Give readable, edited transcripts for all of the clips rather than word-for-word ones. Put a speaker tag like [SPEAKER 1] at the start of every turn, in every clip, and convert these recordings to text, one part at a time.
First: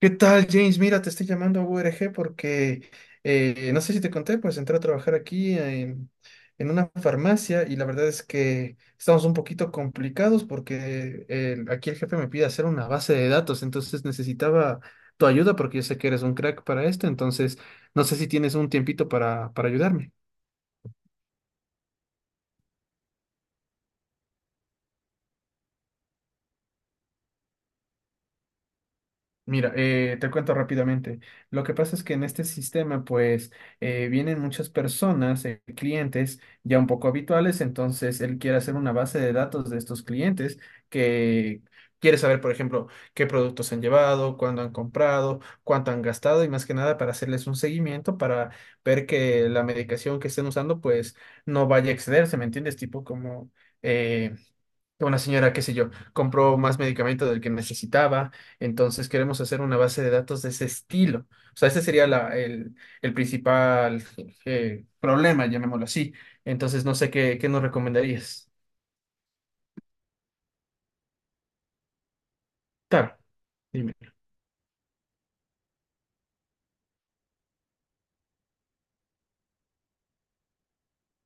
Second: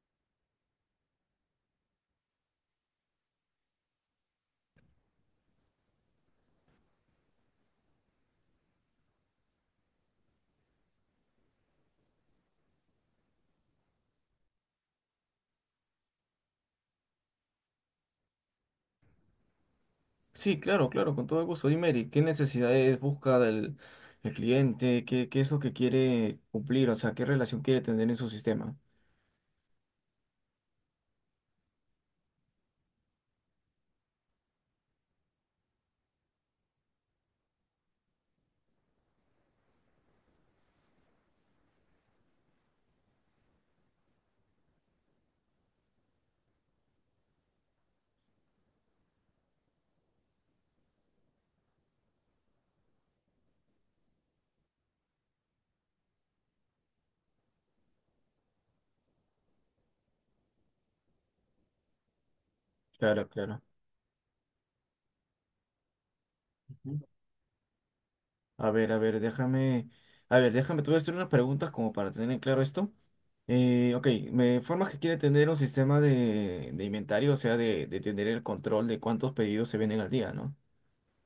[SPEAKER 1] ¿Qué tal, James? Mira, te estoy llamando a URG porque no sé si te conté, pues entré a trabajar aquí en una farmacia y la verdad es que estamos un poquito complicados porque el- aquí el jefe me pide hacer una base de datos, entonces necesitaba tu ayuda porque yo sé que eres un crack para esto, entonces no sé si tienes un tiempito para ayudarme.
[SPEAKER 2] Sí, claro, claro, con todo gusto. Dime, Eric, ¿qué necesidades busca del, el cliente? ¿Qué es lo que quiere cumplir? O sea, ¿qué relación quiere tener en su sistema?
[SPEAKER 1] Mira, te cuento rápidamente. Lo que pasa es que en este sistema, pues, vienen muchas personas, clientes ya un poco habituales, entonces él quiere hacer una base de datos de estos clientes que quiere saber, por ejemplo, qué productos han llevado, cuándo han comprado, cuánto han gastado y más que nada para hacerles un seguimiento para ver que la medicación que estén usando, pues, no vaya a excederse, ¿me entiendes? Tipo como eh, una señora, qué sé yo, compró más medicamento del que necesitaba, entonces queremos hacer una base de datos de ese estilo. O sea, ese sería la- el
[SPEAKER 2] Claro, claro.
[SPEAKER 1] principal problema, llamémoslo así. Entonces, no
[SPEAKER 2] Ujú.
[SPEAKER 1] sé qué, qué nos recomendarías.
[SPEAKER 2] A ver, déjame. A ver, déjame, te voy a hacer unas preguntas como para tener en claro esto.
[SPEAKER 1] Claro, dime.
[SPEAKER 2] Ok, me informas que quiere tener un sistema de inventario, o sea, de tener el control de cuántos pedidos se venden al día, ¿no?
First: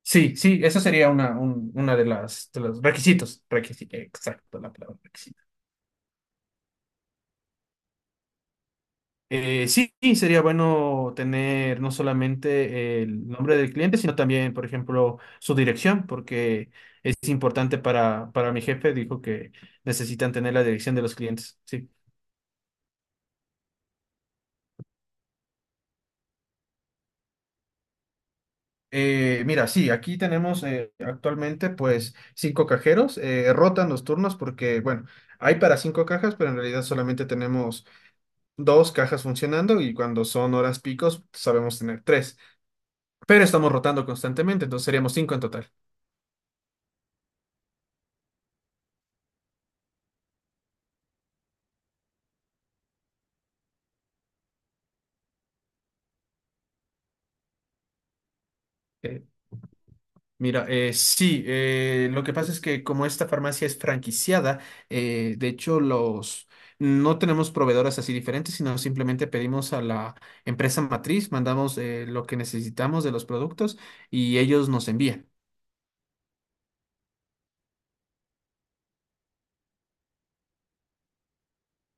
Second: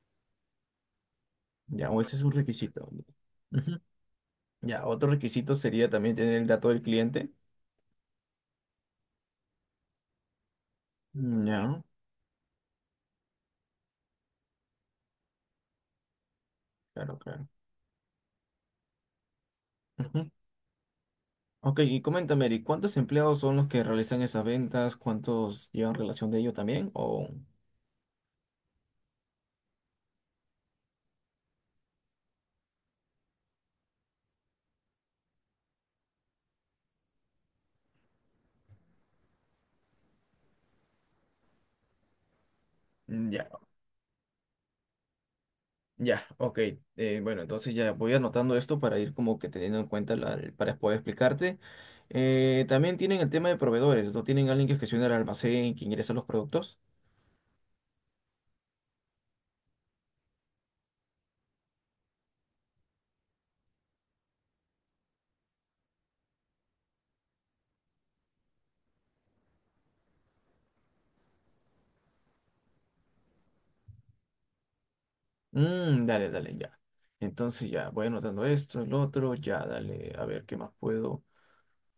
[SPEAKER 1] Sí, sí, eso sería una, un-
[SPEAKER 2] Ya,
[SPEAKER 1] una
[SPEAKER 2] o
[SPEAKER 1] de
[SPEAKER 2] ese es un
[SPEAKER 1] las, de los
[SPEAKER 2] requisito.
[SPEAKER 1] requisitos.
[SPEAKER 2] Ujú.
[SPEAKER 1] Requisi- exacto, la
[SPEAKER 2] Ya,
[SPEAKER 1] palabra
[SPEAKER 2] otro
[SPEAKER 1] requisitos.
[SPEAKER 2] requisito sería también tener el dato del cliente.
[SPEAKER 1] Sí, sí, sería bueno
[SPEAKER 2] Mm,
[SPEAKER 1] tener
[SPEAKER 2] ya,
[SPEAKER 1] no solamente el nombre del cliente, sino también, por ejemplo, su dirección, porque es
[SPEAKER 2] claro, claro.
[SPEAKER 1] importante para mi jefe, dijo que necesitan tener la dirección de los clientes.
[SPEAKER 2] Ok,
[SPEAKER 1] Sí.
[SPEAKER 2] y coméntame, Eric, ¿cuántos empleados son los que realizan esas ventas? ¿Cuántos llevan relación de ello también? O...
[SPEAKER 1] Mira, sí, aquí tenemos actualmente pues cinco cajeros, rotan los turnos porque, bueno, hay para cinco cajas, pero en realidad solamente tenemos dos cajas funcionando y cuando son horas picos sabemos tener tres,
[SPEAKER 2] Mm,
[SPEAKER 1] pero
[SPEAKER 2] ya,
[SPEAKER 1] estamos rotando constantemente, entonces seríamos cinco en total.
[SPEAKER 2] ya, ok. Bueno, entonces ya voy anotando esto para ir como que teniendo en cuenta para poder explicarte. También tienen el tema de proveedores, ¿no? Tienen alguien que gestiona el almacén, que ingresa los productos.
[SPEAKER 1] Mira, sí, lo que pasa es que como esta farmacia es franquiciada, de hecho los no tenemos proveedoras así diferentes, sino simplemente pedimos a la empresa matriz, mandamos lo que necesitamos de los productos y ellos nos envían.
[SPEAKER 2] Mm, dale, dale, ya. Entonces ya, voy anotando esto, el otro, ya, dale, a ver qué más puedo.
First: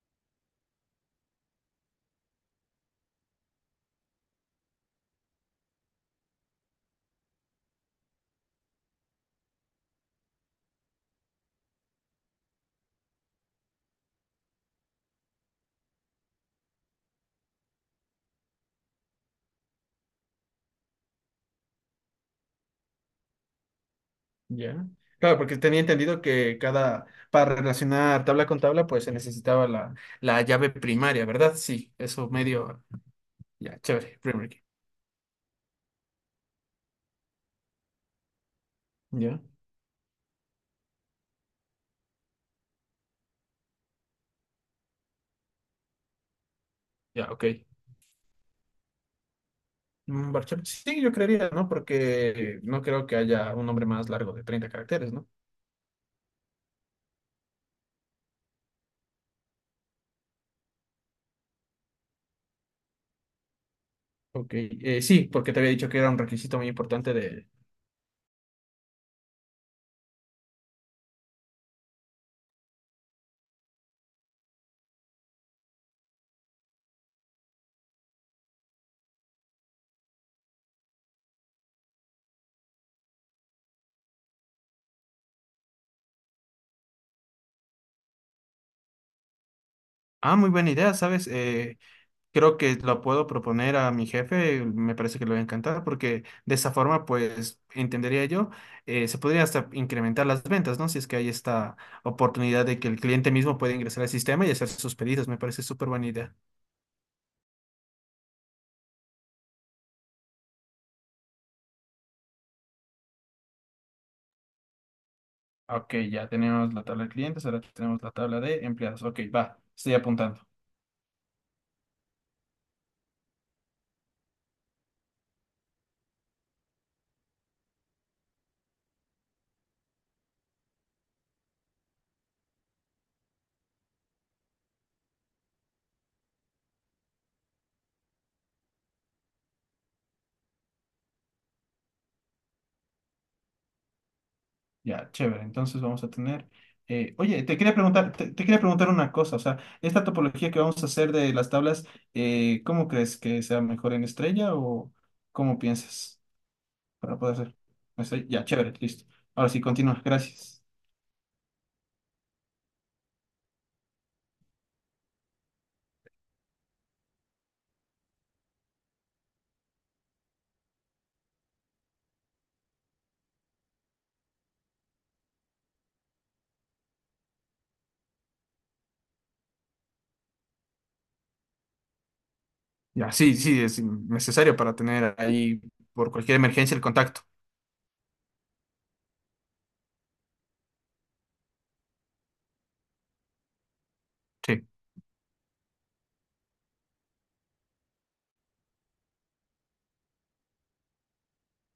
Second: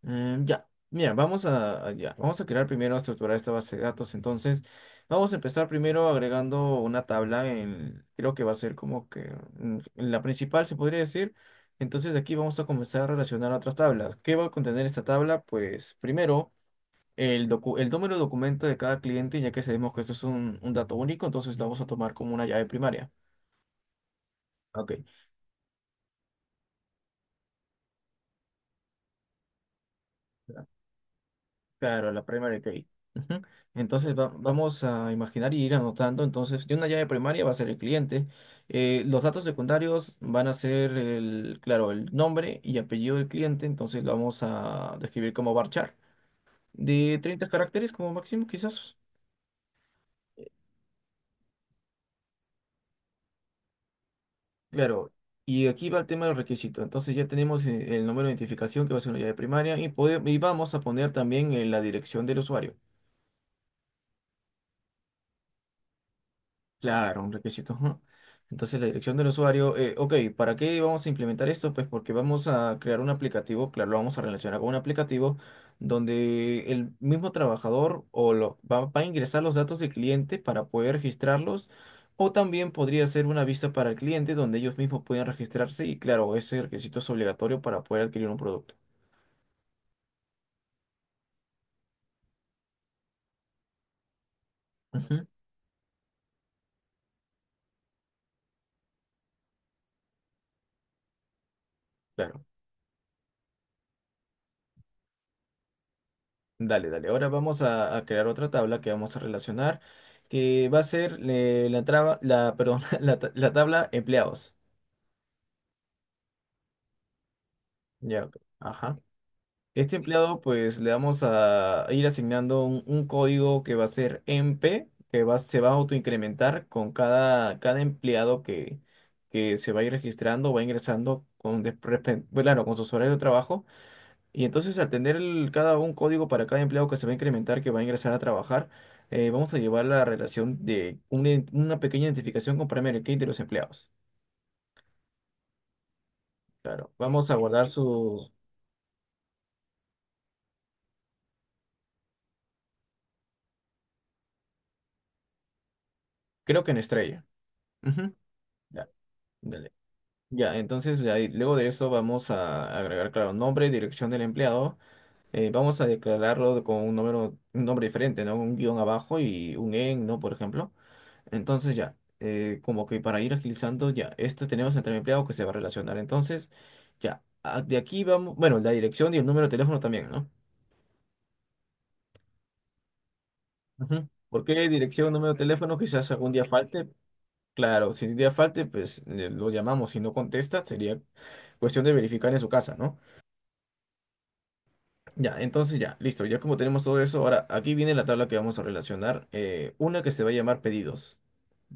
[SPEAKER 2] Ya, mira, ya, vamos a crear primero, a estructurar esta base de datos. Entonces, vamos a empezar primero agregando una tabla en, creo que va a ser como que la principal, se podría decir. Entonces, de aquí vamos a comenzar a relacionar otras tablas. ¿Qué va a contener esta tabla? Pues primero, el número de documento de cada cliente, ya que sabemos que esto es un dato único, entonces lo vamos a tomar como una llave primaria.
[SPEAKER 1] Ya.
[SPEAKER 2] Ok.
[SPEAKER 1] Claro, porque tenía entendido que cada, para relacionar tabla con tabla, pues se necesitaba la, la llave primaria, ¿verdad? Sí,
[SPEAKER 2] Claro, la
[SPEAKER 1] eso
[SPEAKER 2] primary
[SPEAKER 1] medio,
[SPEAKER 2] key. Ujú.
[SPEAKER 1] ya,
[SPEAKER 2] Entonces
[SPEAKER 1] chévere, primary key.
[SPEAKER 2] vamos a imaginar y ir anotando. Entonces, de una llave primaria va a ser el cliente. Los
[SPEAKER 1] Ya,
[SPEAKER 2] datos secundarios van a ser el, claro, el nombre y apellido del cliente. Entonces lo vamos a describir como varchar. De
[SPEAKER 1] ya, ok.
[SPEAKER 2] 30 caracteres como máximo, quizás.
[SPEAKER 1] Mm,
[SPEAKER 2] Eh,
[SPEAKER 1] Barchel, sí, yo creería, ¿no? Porque no creo que haya un nombre más largo de 30
[SPEAKER 2] Claro.
[SPEAKER 1] caracteres, ¿no?
[SPEAKER 2] Y aquí va el tema del requisito. Entonces ya tenemos el número de identificación que va a ser una llave primaria y, y vamos a poner también la dirección del usuario.
[SPEAKER 1] Ok, sí, porque te había dicho que era un requisito muy importante
[SPEAKER 2] Claro, un
[SPEAKER 1] de...
[SPEAKER 2] requisito. Ujú. Entonces, la dirección del usuario, ok, ¿para qué vamos a implementar esto? Pues porque vamos a crear un aplicativo, claro, lo vamos a relacionar con un aplicativo donde el mismo trabajador o lo, va, va a ingresar los datos del cliente para poder registrarlos, o también podría ser una vista para el cliente donde ellos mismos pueden registrarse y claro, ese requisito es obligatorio para poder adquirir un producto.
[SPEAKER 1] Ah, muy buena idea, ¿sabes? Creo que lo puedo proponer a mi jefe, me parece que
[SPEAKER 2] Ujú,
[SPEAKER 1] le va a encantar, porque de esa forma, pues, entendería yo, se podría hasta incrementar las ventas, ¿no? Si es que hay esta
[SPEAKER 2] claro.
[SPEAKER 1] oportunidad de que el cliente mismo puede ingresar al sistema y hacer sus pedidos, me parece súper buena idea.
[SPEAKER 2] Dale, dale. Ahora vamos a crear otra tabla que vamos a relacionar, que va a ser la, perdón, la tabla empleados.
[SPEAKER 1] Ok, ya tenemos la tabla de clientes, ahora tenemos la
[SPEAKER 2] Ya, ok.
[SPEAKER 1] tabla de
[SPEAKER 2] Ajá.
[SPEAKER 1] empleados. Ok, va, estoy
[SPEAKER 2] Este
[SPEAKER 1] apuntando.
[SPEAKER 2] empleado, pues le vamos a ir asignando un código que va a ser MP, que va, se va a autoincrementar con cada empleado que se va a ir registrando, va ingresando con, bueno, claro, con sus horarios de trabajo. Y entonces al tener cada un código para cada empleado que se va a incrementar, que va a ingresar a trabajar, vamos a llevar la relación de una pequeña identificación con Primary Key de los empleados.
[SPEAKER 1] Ya, chévere. Entonces vamos a tener.
[SPEAKER 2] Claro, vamos a
[SPEAKER 1] Oye, te
[SPEAKER 2] guardar
[SPEAKER 1] quería preguntar,
[SPEAKER 2] su,
[SPEAKER 1] te quería preguntar una cosa. O sea, esta topología que vamos a hacer de las tablas, ¿cómo crees que sea mejor en estrella o cómo piensas
[SPEAKER 2] creo que en
[SPEAKER 1] para
[SPEAKER 2] estrella.
[SPEAKER 1] poder hacer?
[SPEAKER 2] Ujú,
[SPEAKER 1] Estrella. Ya, chévere,
[SPEAKER 2] ya,
[SPEAKER 1] listo. Ahora sí,
[SPEAKER 2] dale.
[SPEAKER 1] continúa.
[SPEAKER 2] Ya,
[SPEAKER 1] Gracias.
[SPEAKER 2] entonces luego de eso vamos a agregar, claro, nombre, dirección del empleado. Vamos a declararlo con un número, un nombre diferente, ¿no? Un guión abajo y un en, ¿no? Por ejemplo. Entonces ya, como que para ir agilizando, ya, este tenemos entre empleado que se va a relacionar. Entonces, ya, de aquí vamos, bueno, la dirección y el número de teléfono también, ¿no?
[SPEAKER 1] Ya, sí, sí, es
[SPEAKER 2] Ujú. ¿Por
[SPEAKER 1] necesario
[SPEAKER 2] qué
[SPEAKER 1] para
[SPEAKER 2] dirección,
[SPEAKER 1] tener
[SPEAKER 2] número de
[SPEAKER 1] ahí
[SPEAKER 2] teléfono? Quizás
[SPEAKER 1] por
[SPEAKER 2] algún
[SPEAKER 1] cualquier
[SPEAKER 2] día
[SPEAKER 1] emergencia el
[SPEAKER 2] falte.
[SPEAKER 1] contacto.
[SPEAKER 2] Claro, si un día falte, pues lo llamamos. Si no contesta, sería cuestión de verificar en su casa, ¿no?
[SPEAKER 1] Sí,
[SPEAKER 2] Ya, entonces ya, listo. Ya como tenemos todo eso, ahora aquí viene la tabla que vamos a relacionar. Una que se va a llamar pedidos.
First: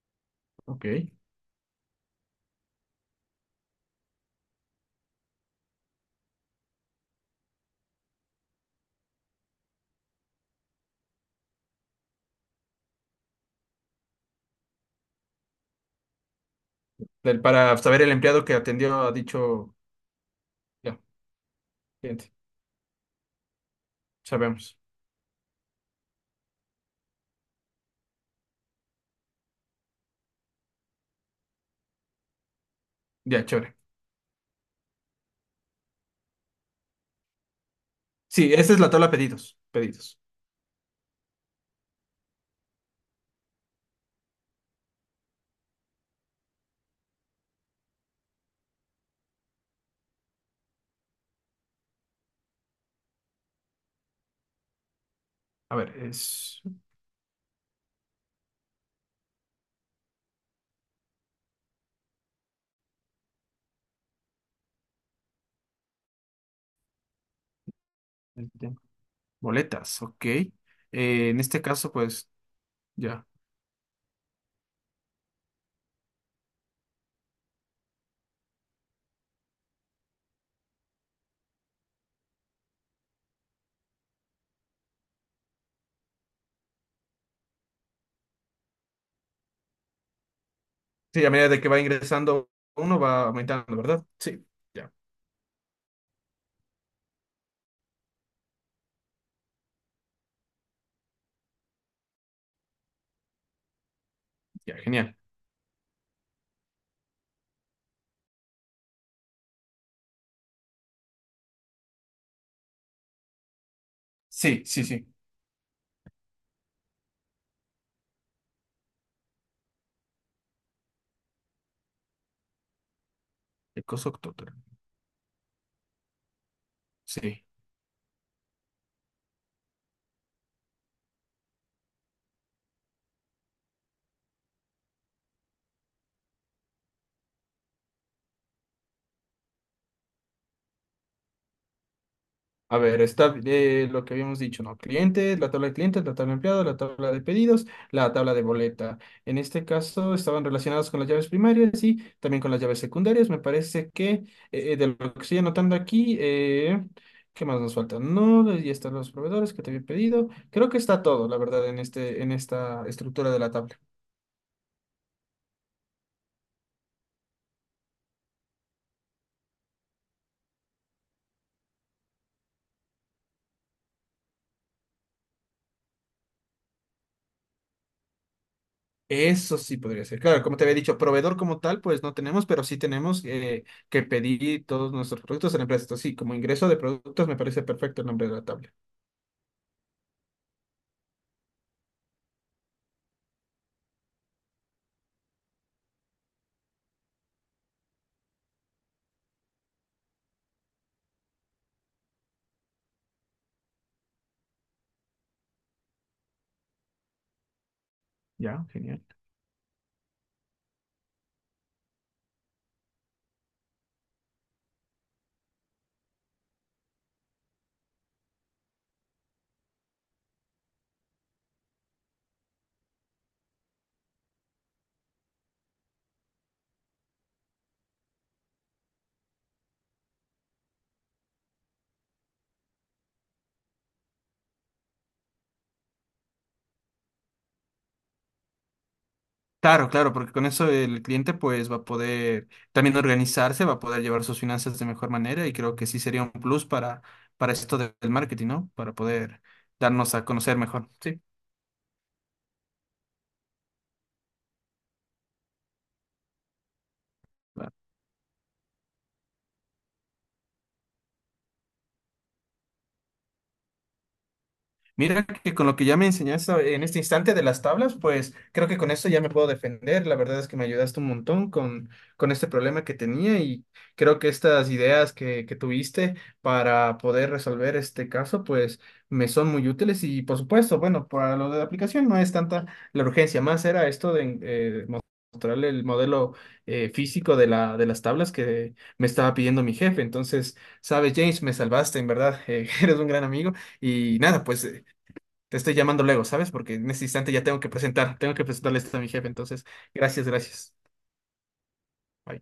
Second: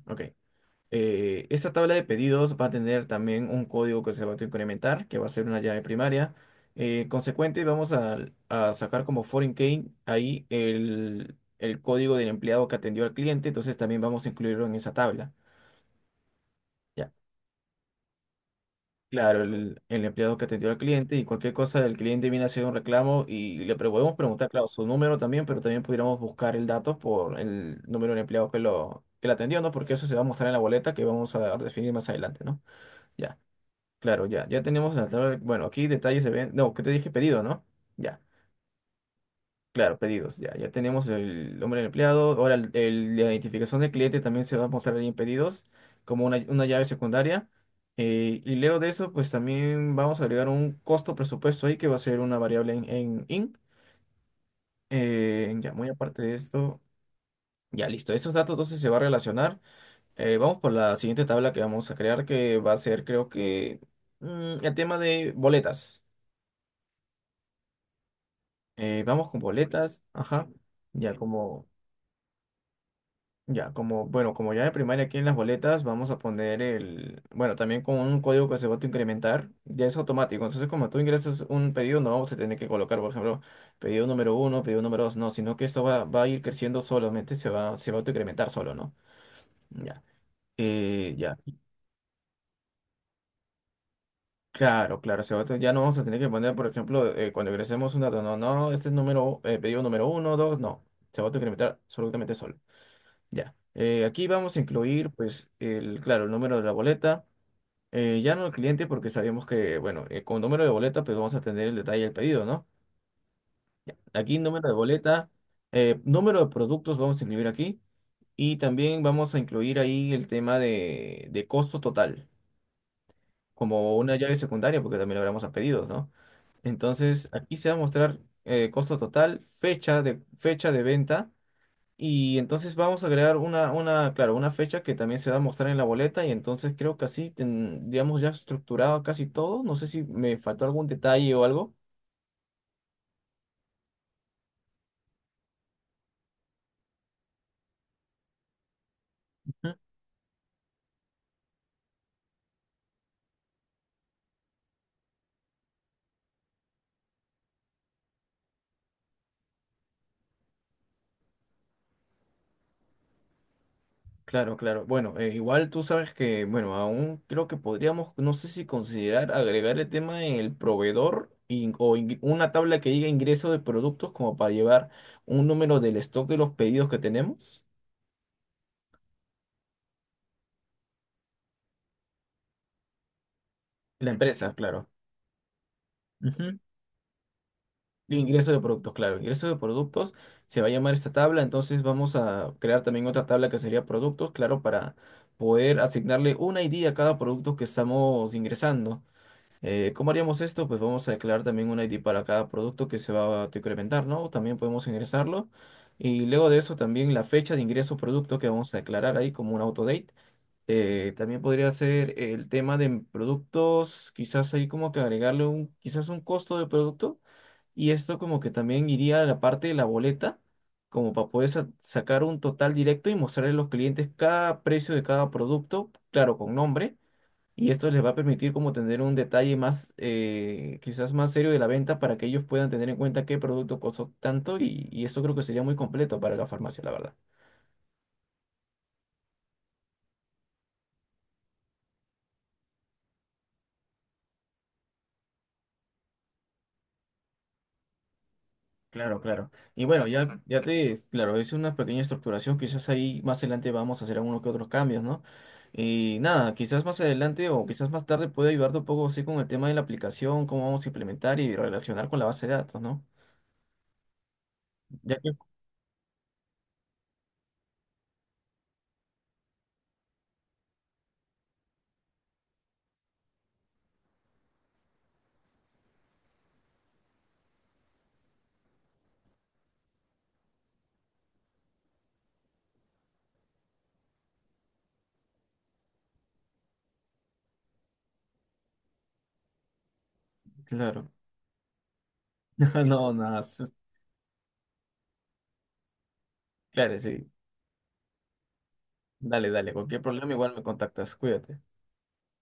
[SPEAKER 2] Ok.
[SPEAKER 1] ok.
[SPEAKER 2] Esta tabla de pedidos va a tener también un código que se va a incrementar, que va a ser una llave primaria. Consecuente, vamos a sacar como foreign key ahí el código del empleado que atendió al cliente, entonces también vamos a incluirlo en esa tabla. Ya,
[SPEAKER 1] Del- Para saber el empleado que atendió ha
[SPEAKER 2] claro,
[SPEAKER 1] dicho,
[SPEAKER 2] el empleado que atendió al
[SPEAKER 1] ya,
[SPEAKER 2] cliente y cualquier cosa del cliente
[SPEAKER 1] cliente,
[SPEAKER 2] viene a hacer un reclamo y le podemos preguntar, claro,
[SPEAKER 1] sabemos.
[SPEAKER 2] su número también, pero también pudiéramos buscar el dato por el número del empleado que lo atendió, ¿no? Porque eso se va a mostrar en la boleta que vamos a definir más adelante, ¿no? Ya.
[SPEAKER 1] Ya, chévere.
[SPEAKER 2] Claro, ya, ya tenemos la tabla. Bueno, aquí detalles se ven. No, que te dije pedido, ¿no? Ya,
[SPEAKER 1] Sí, esta es la tabla pedidos,
[SPEAKER 2] claro,
[SPEAKER 1] pedidos.
[SPEAKER 2] pedidos. Ya, ya tenemos el nombre del empleado. Ahora, la identificación del cliente también se va a mostrar ahí en pedidos, como una llave secundaria. Y luego de eso, pues también vamos a agregar un costo presupuesto ahí que va a ser una variable en INC. Ya,
[SPEAKER 1] A
[SPEAKER 2] muy
[SPEAKER 1] ver,
[SPEAKER 2] aparte de
[SPEAKER 1] es...
[SPEAKER 2] esto, ya listo. Esos datos entonces se va a relacionar. Vamos por la siguiente tabla que vamos a crear, que va a ser, creo que, el tema de boletas.
[SPEAKER 1] Este,
[SPEAKER 2] Vamos con
[SPEAKER 1] Boletas,
[SPEAKER 2] boletas,
[SPEAKER 1] ok.
[SPEAKER 2] ajá. Ya
[SPEAKER 1] En este
[SPEAKER 2] como,
[SPEAKER 1] caso, pues ya.
[SPEAKER 2] ya como, bueno, como ya de primaria aquí en las boletas, vamos a poner el, bueno, también con un código que se va a incrementar, ya es automático. Entonces, como tú ingresas un pedido, no vamos a tener que colocar, por ejemplo, pedido número uno, pedido número dos, no, sino que esto va, va a ir creciendo solamente, se va a autoincrementar solo, ¿no? Ya. Eh,
[SPEAKER 1] Sí, a
[SPEAKER 2] ya,
[SPEAKER 1] medida de que va ingresando uno, va aumentando, ¿verdad? Sí, ya,
[SPEAKER 2] claro, claro, se va ya no vamos a tener que poner, por ejemplo, cuando ingresemos un dato, no, no, este es número, pedido número uno, dos, no, se va a autoincrementar absolutamente solo. Ya. Aquí vamos a
[SPEAKER 1] ya,
[SPEAKER 2] incluir,
[SPEAKER 1] genial.
[SPEAKER 2] pues, el, claro, el número de la boleta. Ya no el cliente, porque sabemos que, bueno, con número de boleta, pues vamos a tener el detalle del pedido, ¿no? Aquí,
[SPEAKER 1] Sí,
[SPEAKER 2] número de
[SPEAKER 1] sí, sí.
[SPEAKER 2] boleta, número de productos vamos a incluir aquí. Y también vamos a incluir ahí el tema de costo total,
[SPEAKER 1] El
[SPEAKER 2] como
[SPEAKER 1] costo
[SPEAKER 2] una llave
[SPEAKER 1] total.
[SPEAKER 2] secundaria, porque también lo hablamos a pedidos, ¿no? Entonces,
[SPEAKER 1] Sí.
[SPEAKER 2] aquí se va a mostrar costo total, fecha de venta. Y entonces vamos a agregar una, claro, una fecha que también se va a mostrar en la boleta y entonces creo que así, digamos, ya estructurado casi todo. No sé si me faltó algún detalle o algo.
[SPEAKER 1] A ver, está lo que habíamos dicho, ¿no? Clientes, la tabla de clientes, la tabla de empleados, la tabla de pedidos, la tabla de boleta. En este
[SPEAKER 2] Ujú.
[SPEAKER 1] caso estaban relacionados con las llaves primarias y también con las llaves secundarias. Me parece que de lo que estoy anotando aquí, ¿qué más nos falta? No, y están los proveedores que te había pedido. Creo que está todo, la verdad, en este, en esta estructura de la tabla.
[SPEAKER 2] Claro, claro. Bueno, igual tú sabes que, bueno, aún creo que podríamos, no sé si considerar agregar el tema del proveedor una tabla que diga ingreso de productos como para llevar un número del stock de los pedidos que tenemos.
[SPEAKER 1] Eso sí podría ser. Claro, como te había dicho, proveedor como tal, pues no tenemos, pero sí tenemos que
[SPEAKER 2] La empresa,
[SPEAKER 1] pedir
[SPEAKER 2] claro.
[SPEAKER 1] todos nuestros productos en la empresa. Entonces, sí, como ingreso de productos me parece perfecto el
[SPEAKER 2] De
[SPEAKER 1] nombre de la
[SPEAKER 2] ingreso de
[SPEAKER 1] tabla.
[SPEAKER 2] productos, claro. Ingreso de productos se va a llamar esta tabla. Entonces vamos a crear también otra tabla que sería productos, claro, para poder asignarle un ID a cada producto que estamos ingresando. ¿Cómo haríamos esto? Pues vamos a declarar también un ID para cada producto que se va a incrementar, ¿no? También podemos ingresarlo. Y luego de eso también la fecha de ingreso producto que
[SPEAKER 1] Ya,
[SPEAKER 2] vamos a
[SPEAKER 1] genial.
[SPEAKER 2] declarar ahí como un autodate. También podría ser el tema de productos, quizás ahí como que agregarle un, quizás un costo de producto. Y esto como que también iría a la parte de la boleta, como para poder sacar un total directo y mostrarle a los clientes cada precio de cada producto, claro, con nombre. Y esto les va a permitir como tener un detalle más, quizás más serio de la venta para que ellos puedan tener en cuenta qué producto costó tanto y eso creo que sería muy completo para la farmacia, la verdad.
[SPEAKER 1] Claro, claro, porque con eso el cliente pues va a poder también organizarse, va a poder llevar sus finanzas de mejor manera y creo que sí sería un plus para esto de- del marketing, ¿no? Para
[SPEAKER 2] Claro,
[SPEAKER 1] poder
[SPEAKER 2] claro. Y bueno,
[SPEAKER 1] darnos a
[SPEAKER 2] ya,
[SPEAKER 1] conocer
[SPEAKER 2] ya
[SPEAKER 1] mejor.
[SPEAKER 2] te,
[SPEAKER 1] Sí.
[SPEAKER 2] claro, es una pequeña estructuración, quizás ahí más adelante vamos a hacer algunos que otros cambios, ¿no? Y nada, quizás más adelante o quizás más tarde puede ayudarte un poco así con el tema de la aplicación, cómo vamos a implementar y relacionar con la base de datos, ¿no? Ya
[SPEAKER 1] Mira
[SPEAKER 2] que,
[SPEAKER 1] que con lo que ya me enseñaste en este instante de las tablas, pues creo que con esto ya me puedo defender. La verdad es que me ayudaste un montón con este problema que tenía y creo que estas ideas que tuviste para poder resolver este caso, pues me son muy útiles y por supuesto, bueno, para lo de la aplicación no es tanta la urgencia, más era esto de mostrarle el modelo físico de la, de las tablas que me estaba pidiendo mi jefe. Entonces,
[SPEAKER 2] claro,
[SPEAKER 1] sabes, James, me salvaste, en verdad, eres un
[SPEAKER 2] no,
[SPEAKER 1] gran
[SPEAKER 2] nada,
[SPEAKER 1] amigo.
[SPEAKER 2] sus-
[SPEAKER 1] Y nada, pues te estoy llamando luego, ¿sabes? Porque en
[SPEAKER 2] claro,
[SPEAKER 1] este
[SPEAKER 2] sí.
[SPEAKER 1] instante ya tengo que presentar, tengo que presentarle esto a mi jefe.
[SPEAKER 2] Dale,
[SPEAKER 1] Entonces,
[SPEAKER 2] dale, cualquier
[SPEAKER 1] gracias,
[SPEAKER 2] problema igual me
[SPEAKER 1] gracias.
[SPEAKER 2] contactas, cuídate.
[SPEAKER 1] Bye.